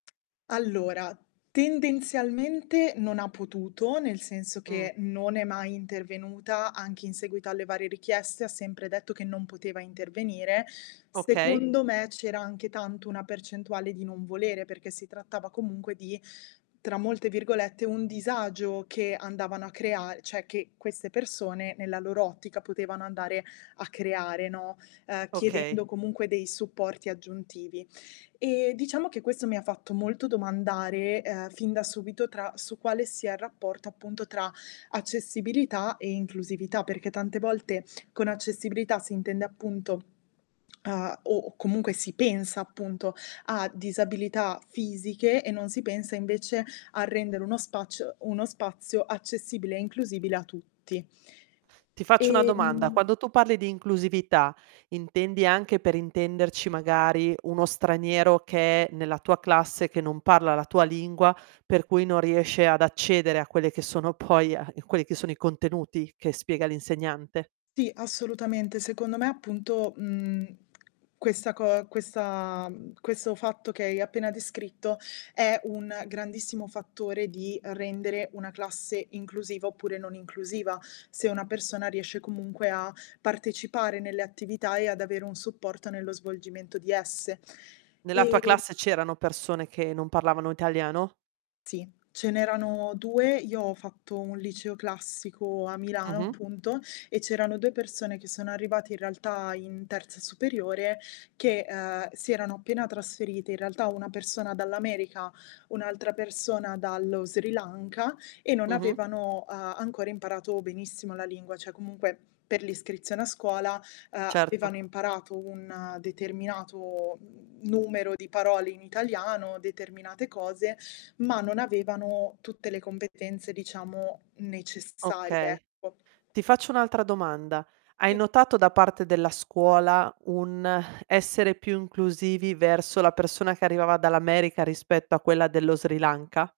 Allora, tendenzialmente non ha potuto, nel senso che, non è mai intervenuta anche in seguito alle varie richieste, ha sempre detto che non poteva intervenire. Okay. Secondo me c'era anche tanto una percentuale di non volere, perché trattava comunque di, tra molte virgolette, "un disagio" che andavano a crea cioè che queste persone nella loro ottica potevano andare a creare, no, uhm, Okay. chiedendo comunque dei supporti aggiuntivi. Ehm, diciamo che, questo mi ha fatto molto domandare, uhm, fin da subito tra su quale sia il rapporto, appunto, tra accessibilità e inclusività, perché tante volte, con accessibilità si intende, appunto, uhm, o comunque si pensa, appunto, a disabilità fisiche e non si pensa invece a rendere uno spaci uno spazio accessibile e inclusibile a tutti. Ti faccio una domanda, Ehm quando tu parli di inclusività, intendi anche, per intenderci, magari uno straniero che è nella tua classe, che non parla la tua lingua per cui non riesce ad accedere a quelli che sono poi quelli che sono i contenuti che spiega l'insegnante? Sì, assolutamente. Secondo me, appunto, mhmm, questa co questa questo fatto che hai appena descritto, è un grandissimo fattore di rendere una classe inclusiva oppure non inclusiva, se una persona riesce comunque a partecipare nelle attività e ad avere un supporto nello svolgimento di esse. Nella tua Ehm classe c'erano persone che non parlavano italiano? Sì, ce n'erano 2, io ho fatto un liceo classico a Milano, Mh-mh. appunto, e c'erano 2 persone che sono arrivate, in realtà, in terza superiore che, mhmm, si erano appena trasferite, in realtà una persona dall'America, un'altra persona dallo Sri Lanka, e non Mh-mh. avevano a ancora imparato benissimo la lingua, cioè comunque, per l'iscrizione a scuola Certo. avevano imparato un determinato, mhmm, numero di parole in italiano, determinate cose, ma non avevano tutte le competenze, diciamo, necessarie, Okay, ecco. ti faccio un'altra domanda: hai Sì. notato da parte della scuola un essere più inclusivi verso la persona che arrivava dall'America rispetto a quella dello Sri Lanka?